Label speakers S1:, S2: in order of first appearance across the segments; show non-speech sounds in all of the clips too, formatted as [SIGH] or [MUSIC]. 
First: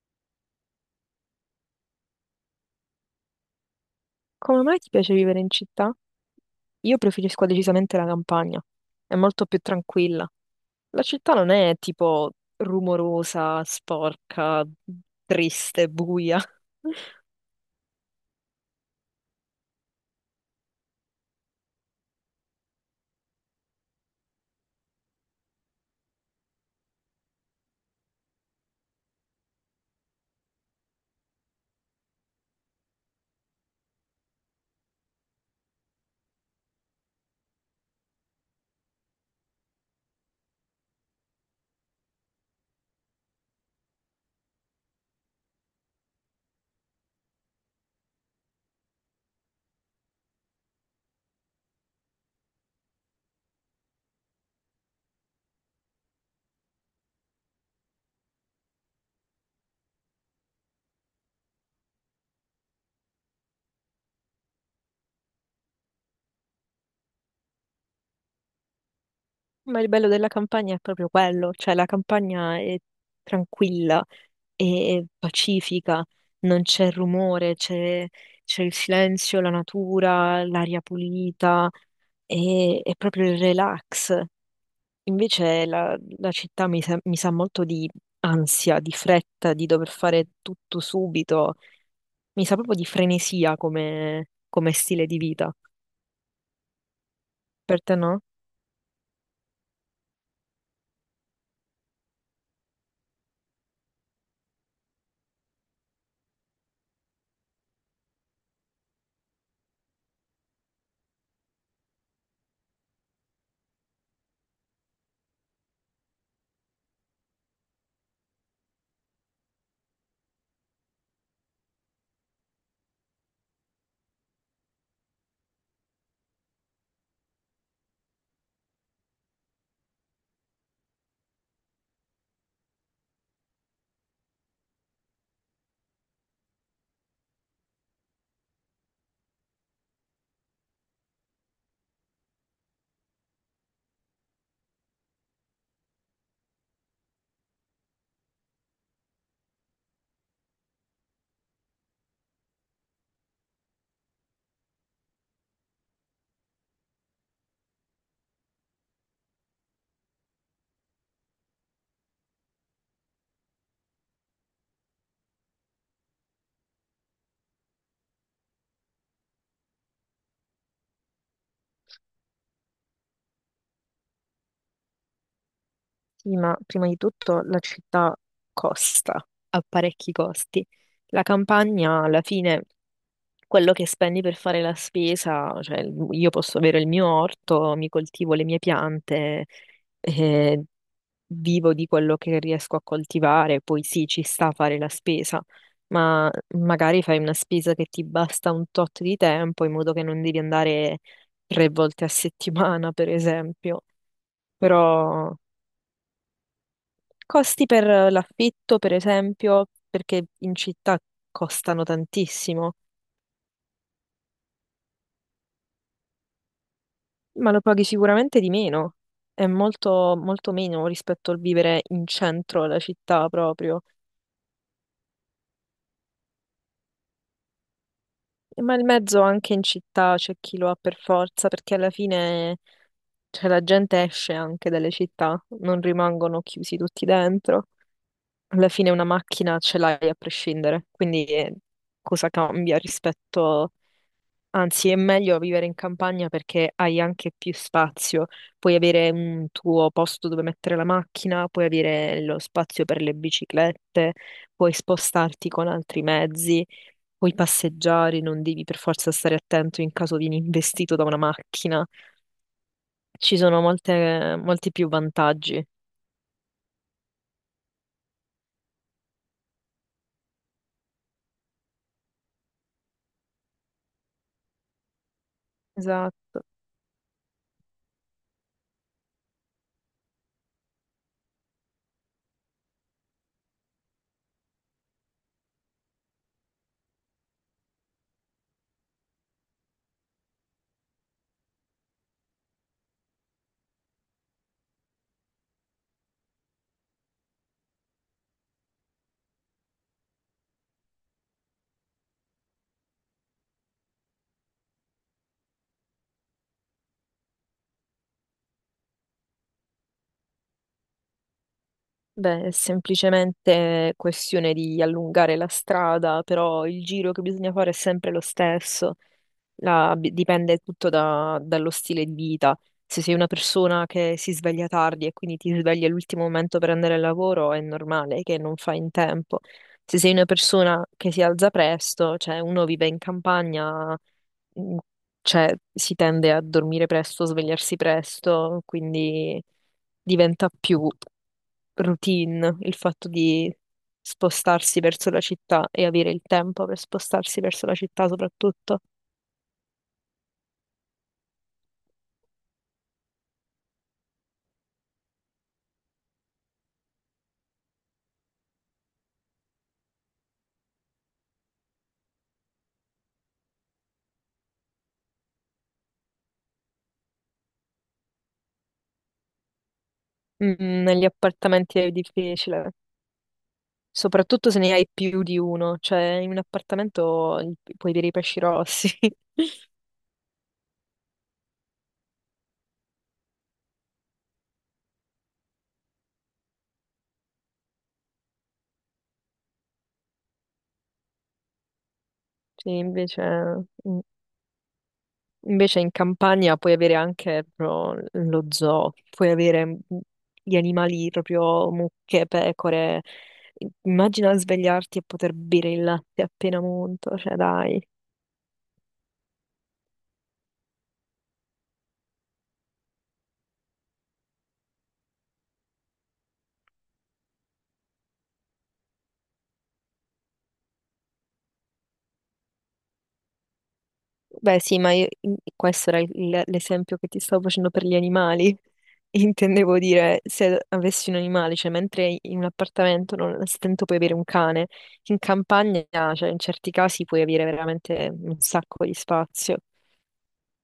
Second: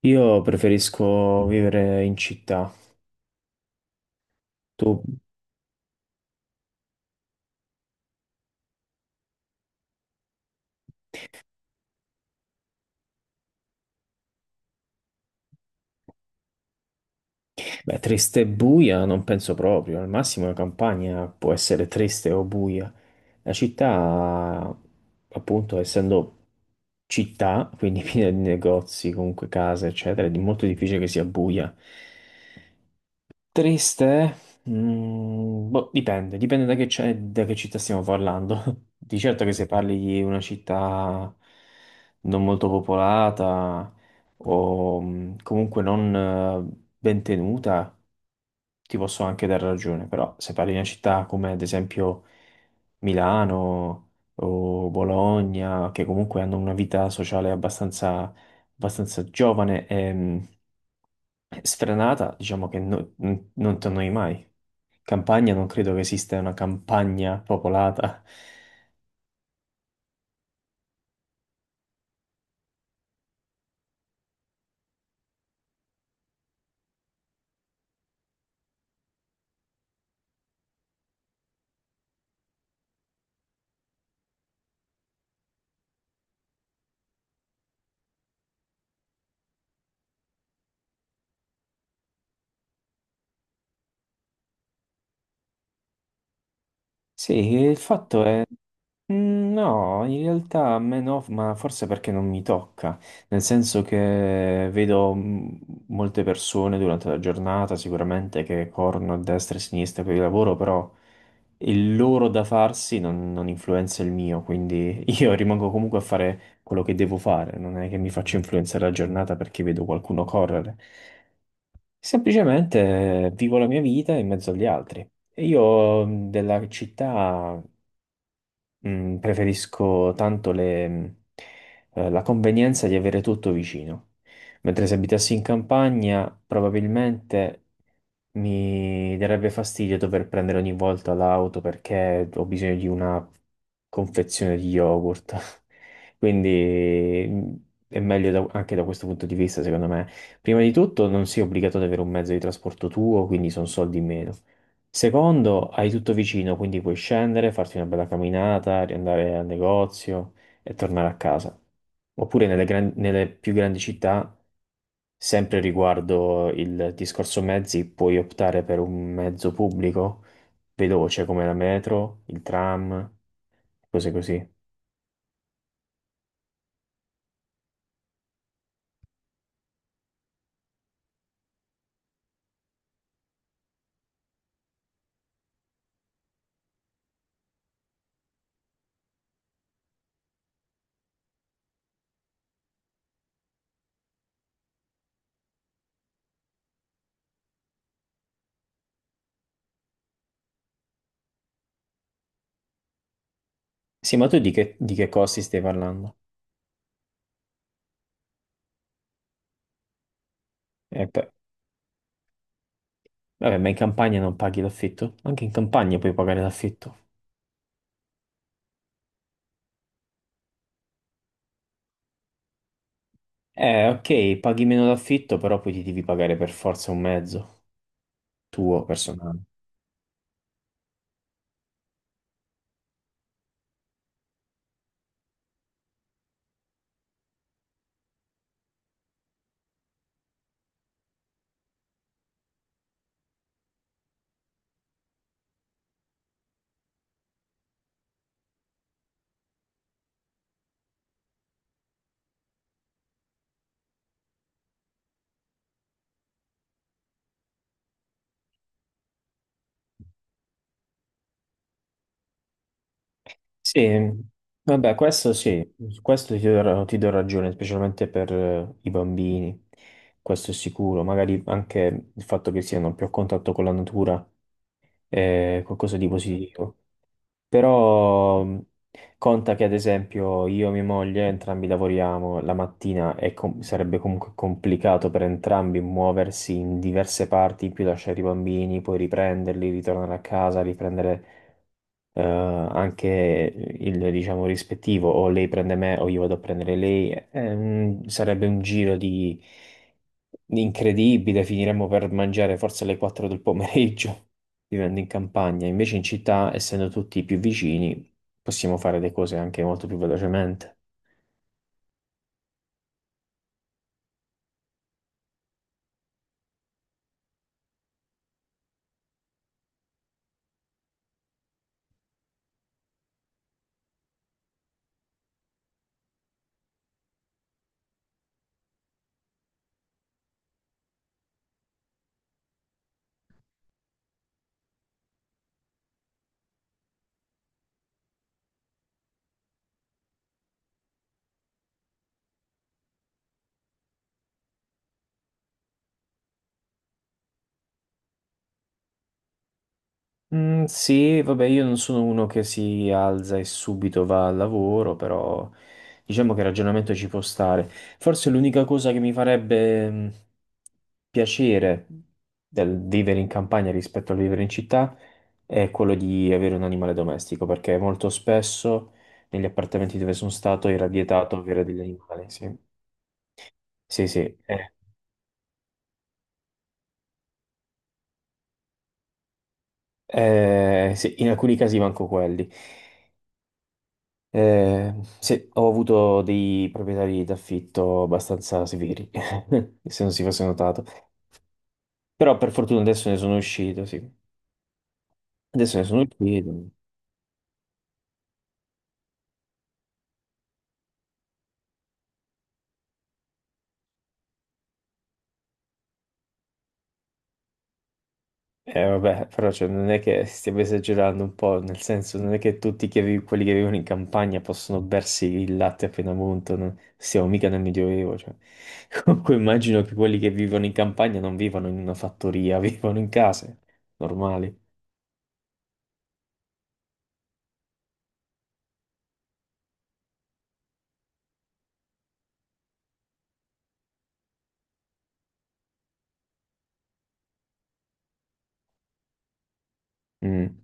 S1: Io preferisco vivere in città.
S2: Come mai
S1: Tu,
S2: ti piace vivere in città? Io preferisco decisamente la campagna, è molto più tranquilla. La città non è tipo rumorosa, sporca, triste, buia. [LAUGHS]
S1: beh, triste e buia non penso proprio. Al massimo la campagna può essere triste o buia. La città, appunto, essendo città, quindi [LAUGHS] piena di negozi, comunque case, eccetera, è molto difficile che sia buia. Triste? Eh? Boh, dipende, dipende da che, da che città stiamo parlando. [LAUGHS] Di certo che se parli di una città non molto popolata o comunque non ben tenuta, ti posso anche dare ragione, però se parli di una città come ad esempio Milano o Bologna, che comunque hanno una vita sociale abbastanza, abbastanza giovane, sfrenata, diciamo che non ti annoi mai. Campagna, non credo che esista una campagna popolata.
S2: Ma il bello della campagna è proprio quello, cioè la campagna è tranquilla, è pacifica, non c'è rumore, c'è il silenzio, la natura, l'aria pulita, è proprio il relax. Invece la città mi sa molto di ansia, di fretta, di dover fare tutto subito. Mi sa proprio di frenesia come, come stile di vita.
S1: Sì, il
S2: Per te no?
S1: fatto è. No, in realtà a me no, ma forse perché non mi tocca, nel senso che vedo molte persone durante la giornata sicuramente che corrono a destra e a sinistra per il lavoro, però il loro da farsi non influenza il mio, quindi io [LAUGHS] rimango comunque a fare quello che devo fare, non è che mi faccio influenzare la giornata perché vedo qualcuno correre, semplicemente vivo la mia vita in mezzo agli altri. E io della città preferisco tanto la convenienza di avere tutto vicino, mentre se abitassi in campagna probabilmente mi darebbe fastidio dover prendere ogni volta l'auto perché ho bisogno di una confezione di yogurt. [LAUGHS] Quindi è meglio anche da questo punto di vista, secondo me. Prima di tutto, non sei obbligato ad avere un mezzo di trasporto tuo, quindi sono soldi in meno. Secondo, hai tutto vicino, quindi puoi scendere, farti una bella camminata, riandare al negozio e tornare a casa. Oppure nelle più grandi città, sempre riguardo il discorso mezzi, puoi optare per un mezzo pubblico veloce come la metro, il tram, cose così.
S2: Sì, ma prima di tutto la città costa, ha parecchi costi. La campagna, alla fine, quello che spendi per fare la spesa, cioè io posso avere il mio orto, mi coltivo le mie piante, eh, vivo di quello che riesco a coltivare, poi sì, ci sta a fare la spesa, ma magari fai una spesa che ti basta un tot di tempo in modo che non devi andare tre volte a settimana, per esempio.
S1: Sì, ma tu di che
S2: Però
S1: costi stai parlando?
S2: costi per l'affitto, per esempio, perché in città
S1: E poi-
S2: costano tantissimo,
S1: Vabbè, ma in campagna non paghi l'affitto? Anche in campagna puoi pagare l'affitto.
S2: ma lo paghi sicuramente di meno. È molto, molto meno rispetto al vivere in centro alla città proprio.
S1: Ok, paghi meno d'affitto, però poi ti devi pagare per forza un mezzo
S2: Ma
S1: tuo
S2: il mezzo
S1: personale.
S2: anche in città c'è chi lo ha per forza, perché alla fine, cioè, la gente esce anche dalle città, non rimangono chiusi tutti dentro. Alla fine una macchina ce l'hai a prescindere, quindi cosa cambia rispetto... Anzi, è meglio vivere in campagna perché hai anche più spazio, puoi avere un tuo posto dove mettere la macchina, puoi avere lo spazio per le biciclette, puoi spostarti con altri mezzi. Puoi passeggiare, non devi per forza stare attento in caso vieni investito da una macchina. Ci sono
S1: Sì,
S2: molti più
S1: vabbè, questo
S2: vantaggi.
S1: sì, su questo ti do ragione, specialmente per i bambini, questo è sicuro. Magari anche il fatto che siano più a contatto con la natura è qualcosa di
S2: Esatto.
S1: positivo. Però conta che ad esempio io e mia moglie entrambi lavoriamo la mattina e sarebbe comunque complicato per entrambi muoversi in diverse parti, in più lasciare i bambini, poi riprenderli, ritornare a casa, riprendere anche il, diciamo, rispettivo, o lei prende me o io vado a prendere lei, è sarebbe un giro di incredibile, finiremmo per mangiare forse alle 4 del pomeriggio, [LAUGHS] vivendo in campagna. Invece in città, essendo tutti più vicini, possiamo fare le cose anche molto più velocemente.
S2: Beh, è semplicemente questione di allungare la strada, però il giro che bisogna fare è sempre lo stesso. Dipende tutto dallo stile di vita. Se sei una persona che si sveglia tardi e quindi ti svegli all'ultimo momento per andare al lavoro, è normale che non fai in tempo. Se sei una persona che si alza presto, cioè uno vive in campagna, mh, cioè si tende a dormire presto, svegliarsi presto, quindi diventa più routine il fatto di spostarsi verso la città e avere il tempo per spostarsi verso la città soprattutto.
S1: Sì, vabbè, io non sono uno che si alza e subito va al lavoro, però diciamo che il ragionamento ci può stare. Forse l'unica cosa che mi farebbe piacere del vivere in campagna rispetto al vivere in città è quello di avere un animale domestico, perché molto spesso negli appartamenti dove sono stato era
S2: Negli
S1: vietato avere
S2: appartamenti
S1: degli
S2: è
S1: animali. Sì,
S2: difficile,
S1: sì, sì.
S2: soprattutto se
S1: Eh,
S2: ne hai più di uno, cioè in un appartamento puoi avere i pesci rossi. [LAUGHS]
S1: sì, in alcuni casi manco quelli. Eh, sì, ho avuto dei proprietari d'affitto abbastanza severi, [LAUGHS] se non si fosse notato. Però per
S2: Sì,
S1: fortuna adesso ne
S2: invece,
S1: sono uscito, sì.
S2: in-
S1: Adesso
S2: invece
S1: ne
S2: in
S1: sono
S2: campagna
S1: uscito.
S2: puoi avere anche proprio lo zoo, puoi avere gli animali proprio mucche, pecore, immagina svegliarti e poter bere il latte appena monto, cioè dai.
S1: Vabbè, però cioè, non è che stiamo esagerando un po', nel senso, non è che quelli che vivono in campagna possono bersi il latte appena munto, siamo mica nel Medioevo, cioè. [LAUGHS] Comunque immagino che quelli che vivono in campagna non vivono in una fattoria, [LAUGHS] vivono in case normali.
S2: Beh, sì, ma questo era l'esempio che ti stavo facendo per gli animali. [LAUGHS] Intendevo dire, se avessi un animale, cioè mentre in un appartamento non al stento puoi avere un cane, in campagna, cioè in certi casi puoi avere veramente un sacco di spazio.
S1: Mm.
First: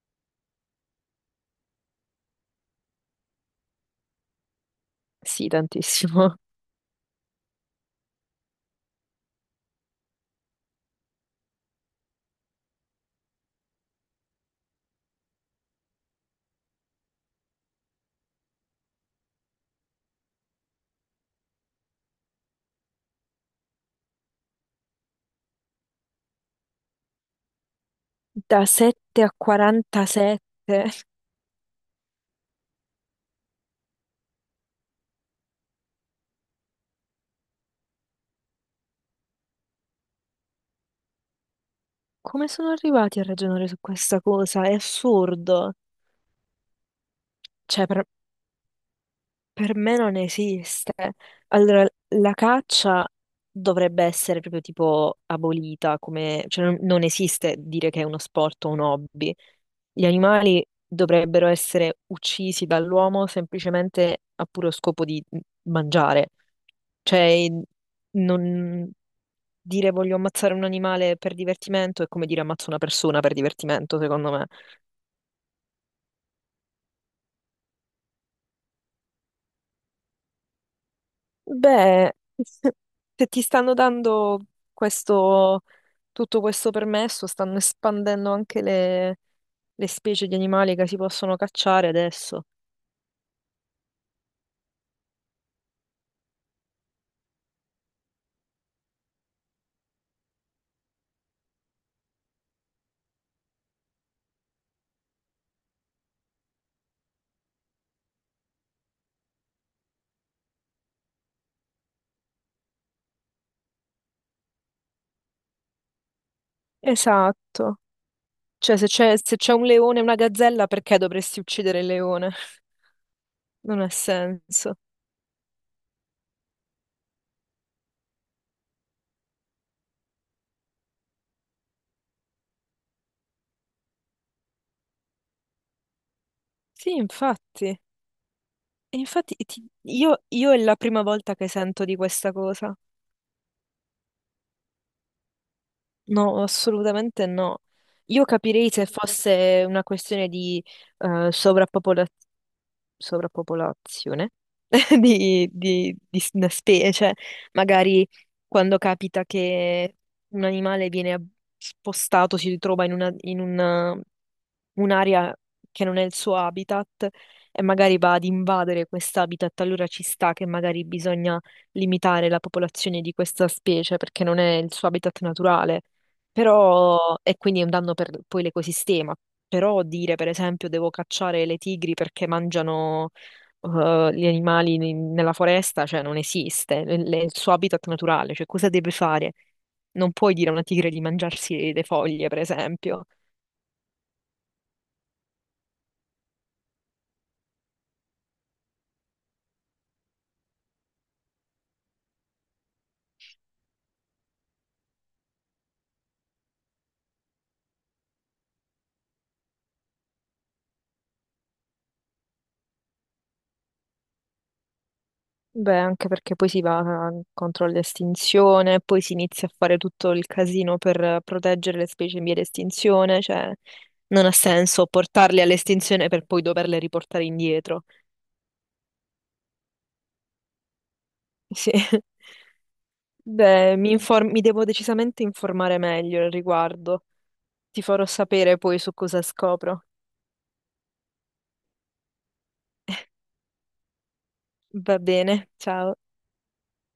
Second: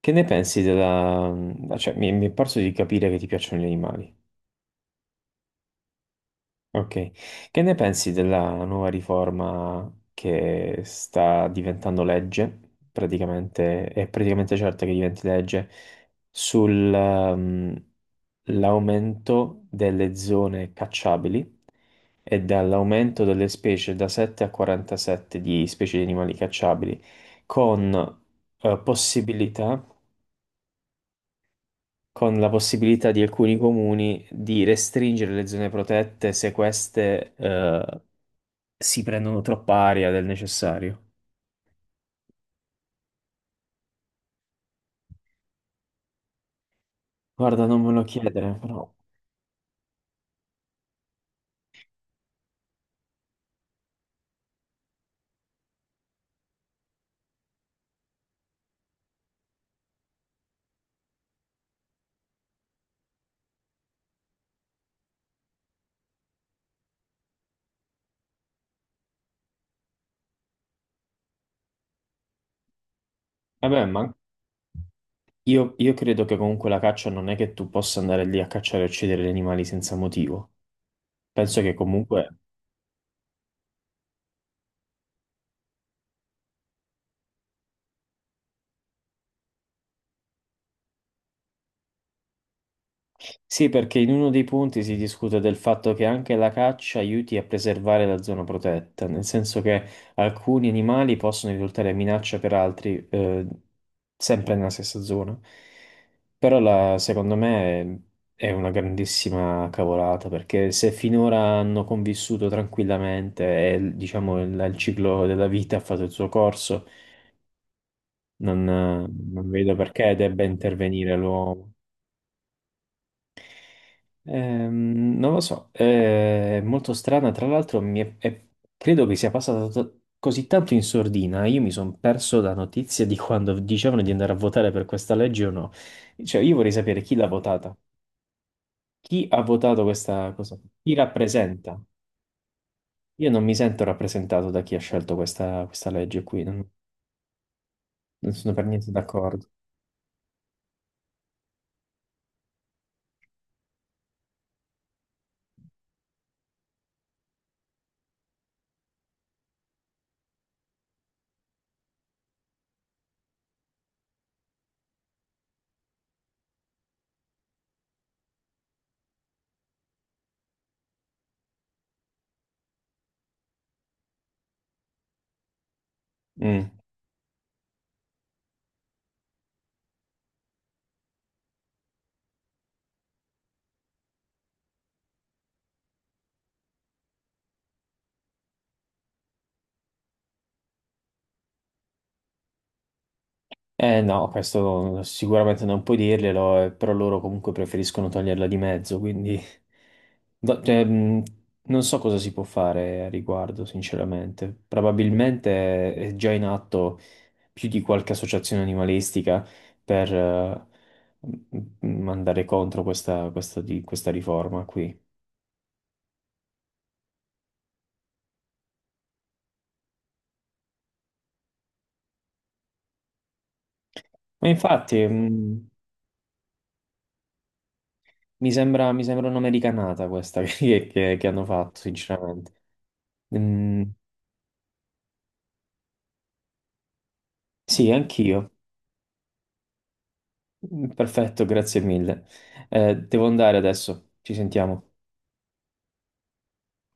S1: Che ne pensi della... mhmm, cioè, mi è parso di capire che ti piacciono gli animali.
S2: Sì, tantissimo. [LAUGHS]
S1: Ok. Che ne pensi della nuova riforma che sta diventando legge, praticamente, è praticamente certa che diventi legge, sull'aumento delle zone cacciabili e dall'aumento delle specie da 7 a 47 di specie di animali cacciabili, con
S2: Da 7 a
S1: possibilità
S2: 47.
S1: con la possibilità di alcuni comuni di restringere le zone protette se queste si prendono troppa aria del necessario.
S2: Come sono arrivati a ragionare su questa cosa? È assurdo.
S1: Guarda, non
S2: Cioè,
S1: me lo
S2: per
S1: chiedere, però.
S2: Per me non esiste. Allora, la caccia dovrebbe essere proprio tipo abolita, come, cioè non esiste dire che è uno sport o un hobby. Gli animali dovrebbero essere uccisi dall'uomo semplicemente a puro scopo di mangiare. Cioè, non dire voglio ammazzare un animale per divertimento è come dire ammazzo una persona per
S1: Vabbè,
S2: divertimento,
S1: ma
S2: secondo me.
S1: io credo che comunque la caccia non è che tu possa andare lì a cacciare e uccidere gli animali senza motivo. Penso che
S2: Beh,
S1: comunque
S2: [LAUGHS] se ti stanno dando questo, tutto questo permesso, stanno espandendo anche le specie di animali che si possono cacciare adesso.
S1: sì, perché in uno dei punti si discute del fatto che anche la caccia aiuti a preservare la zona protetta, nel senso che alcuni animali possono risultare minaccia per altri, sempre nella stessa zona. Secondo me è una grandissima cavolata, perché se finora hanno convissuto tranquillamente e diciamo il ciclo della vita ha fatto il suo corso,
S2: Esatto. Cioè, se
S1: non
S2: c'è un
S1: vedo
S2: leone e
S1: perché
S2: una
S1: debba
S2: gazzella, perché
S1: intervenire
S2: dovresti
S1: l'uomo.
S2: uccidere il leone? [LAUGHS] Non ha senso.
S1: Non lo so, è molto strana. Tra l'altro, credo che sia passata così tanto in sordina. Io mi sono perso la notizia di quando dicevano di andare a votare per questa legge o no. Cioè, io vorrei
S2: Sì,
S1: sapere chi l'ha votata,
S2: infatti. E
S1: chi
S2: infatti
S1: ha votato questa
S2: io è
S1: cosa,
S2: la
S1: chi
S2: prima volta che
S1: rappresenta.
S2: sento di questa cosa.
S1: Io non mi sento rappresentato da chi ha scelto questa, questa legge qui,
S2: No,
S1: non,
S2: assolutamente no. Io
S1: non sono per
S2: capirei se
S1: niente d'accordo.
S2: fosse una questione di eh, sovrappopolazione sovrappopolazione [LAUGHS] di, una specie, magari quando capita che un animale viene spostato, si ritrova un'area che non è il suo habitat e magari va ad invadere quest'habitat, allora ci sta che magari bisogna limitare la popolazione di questa specie perché non è il suo habitat naturale.
S1: Mm.
S2: Però, e quindi è un danno per poi l'ecosistema. Però dire, per esempio, devo cacciare le tigri perché mangiano gli animali nella foresta, cioè non esiste, il suo habitat naturale, cioè cosa deve fare? Non puoi dire a una tigre di mangiarsi le foglie, per esempio.
S1: Eh no, questo sicuramente non puoi dirglielo, però loro comunque preferiscono toglierla di mezzo, quindi cioè, non so cosa si può fare a riguardo, sinceramente. Probabilmente è già in atto più di qualche associazione animalistica per andare contro questa, questa riforma qui.
S2: Beh, anche perché poi si va contro l'estinzione, poi si inizia a fare tutto il casino per proteggere le specie in via di estinzione, cioè non ha
S1: Ma
S2: senso
S1: infatti,
S2: portarle all'estinzione per poi doverle riportare indietro.
S1: mi sembra un'americanata questa [LAUGHS] che hanno
S2: Sì.
S1: fatto,
S2: [LAUGHS]
S1: sinceramente.
S2: Beh,
S1: Mm,
S2: mi devo decisamente informare meglio al riguardo. Ti
S1: sì,
S2: farò
S1: anch'io.
S2: sapere poi su cosa scopro.
S1: Perfetto, grazie mille. Devo andare adesso, ci sentiamo.
S2: Va bene, ciao.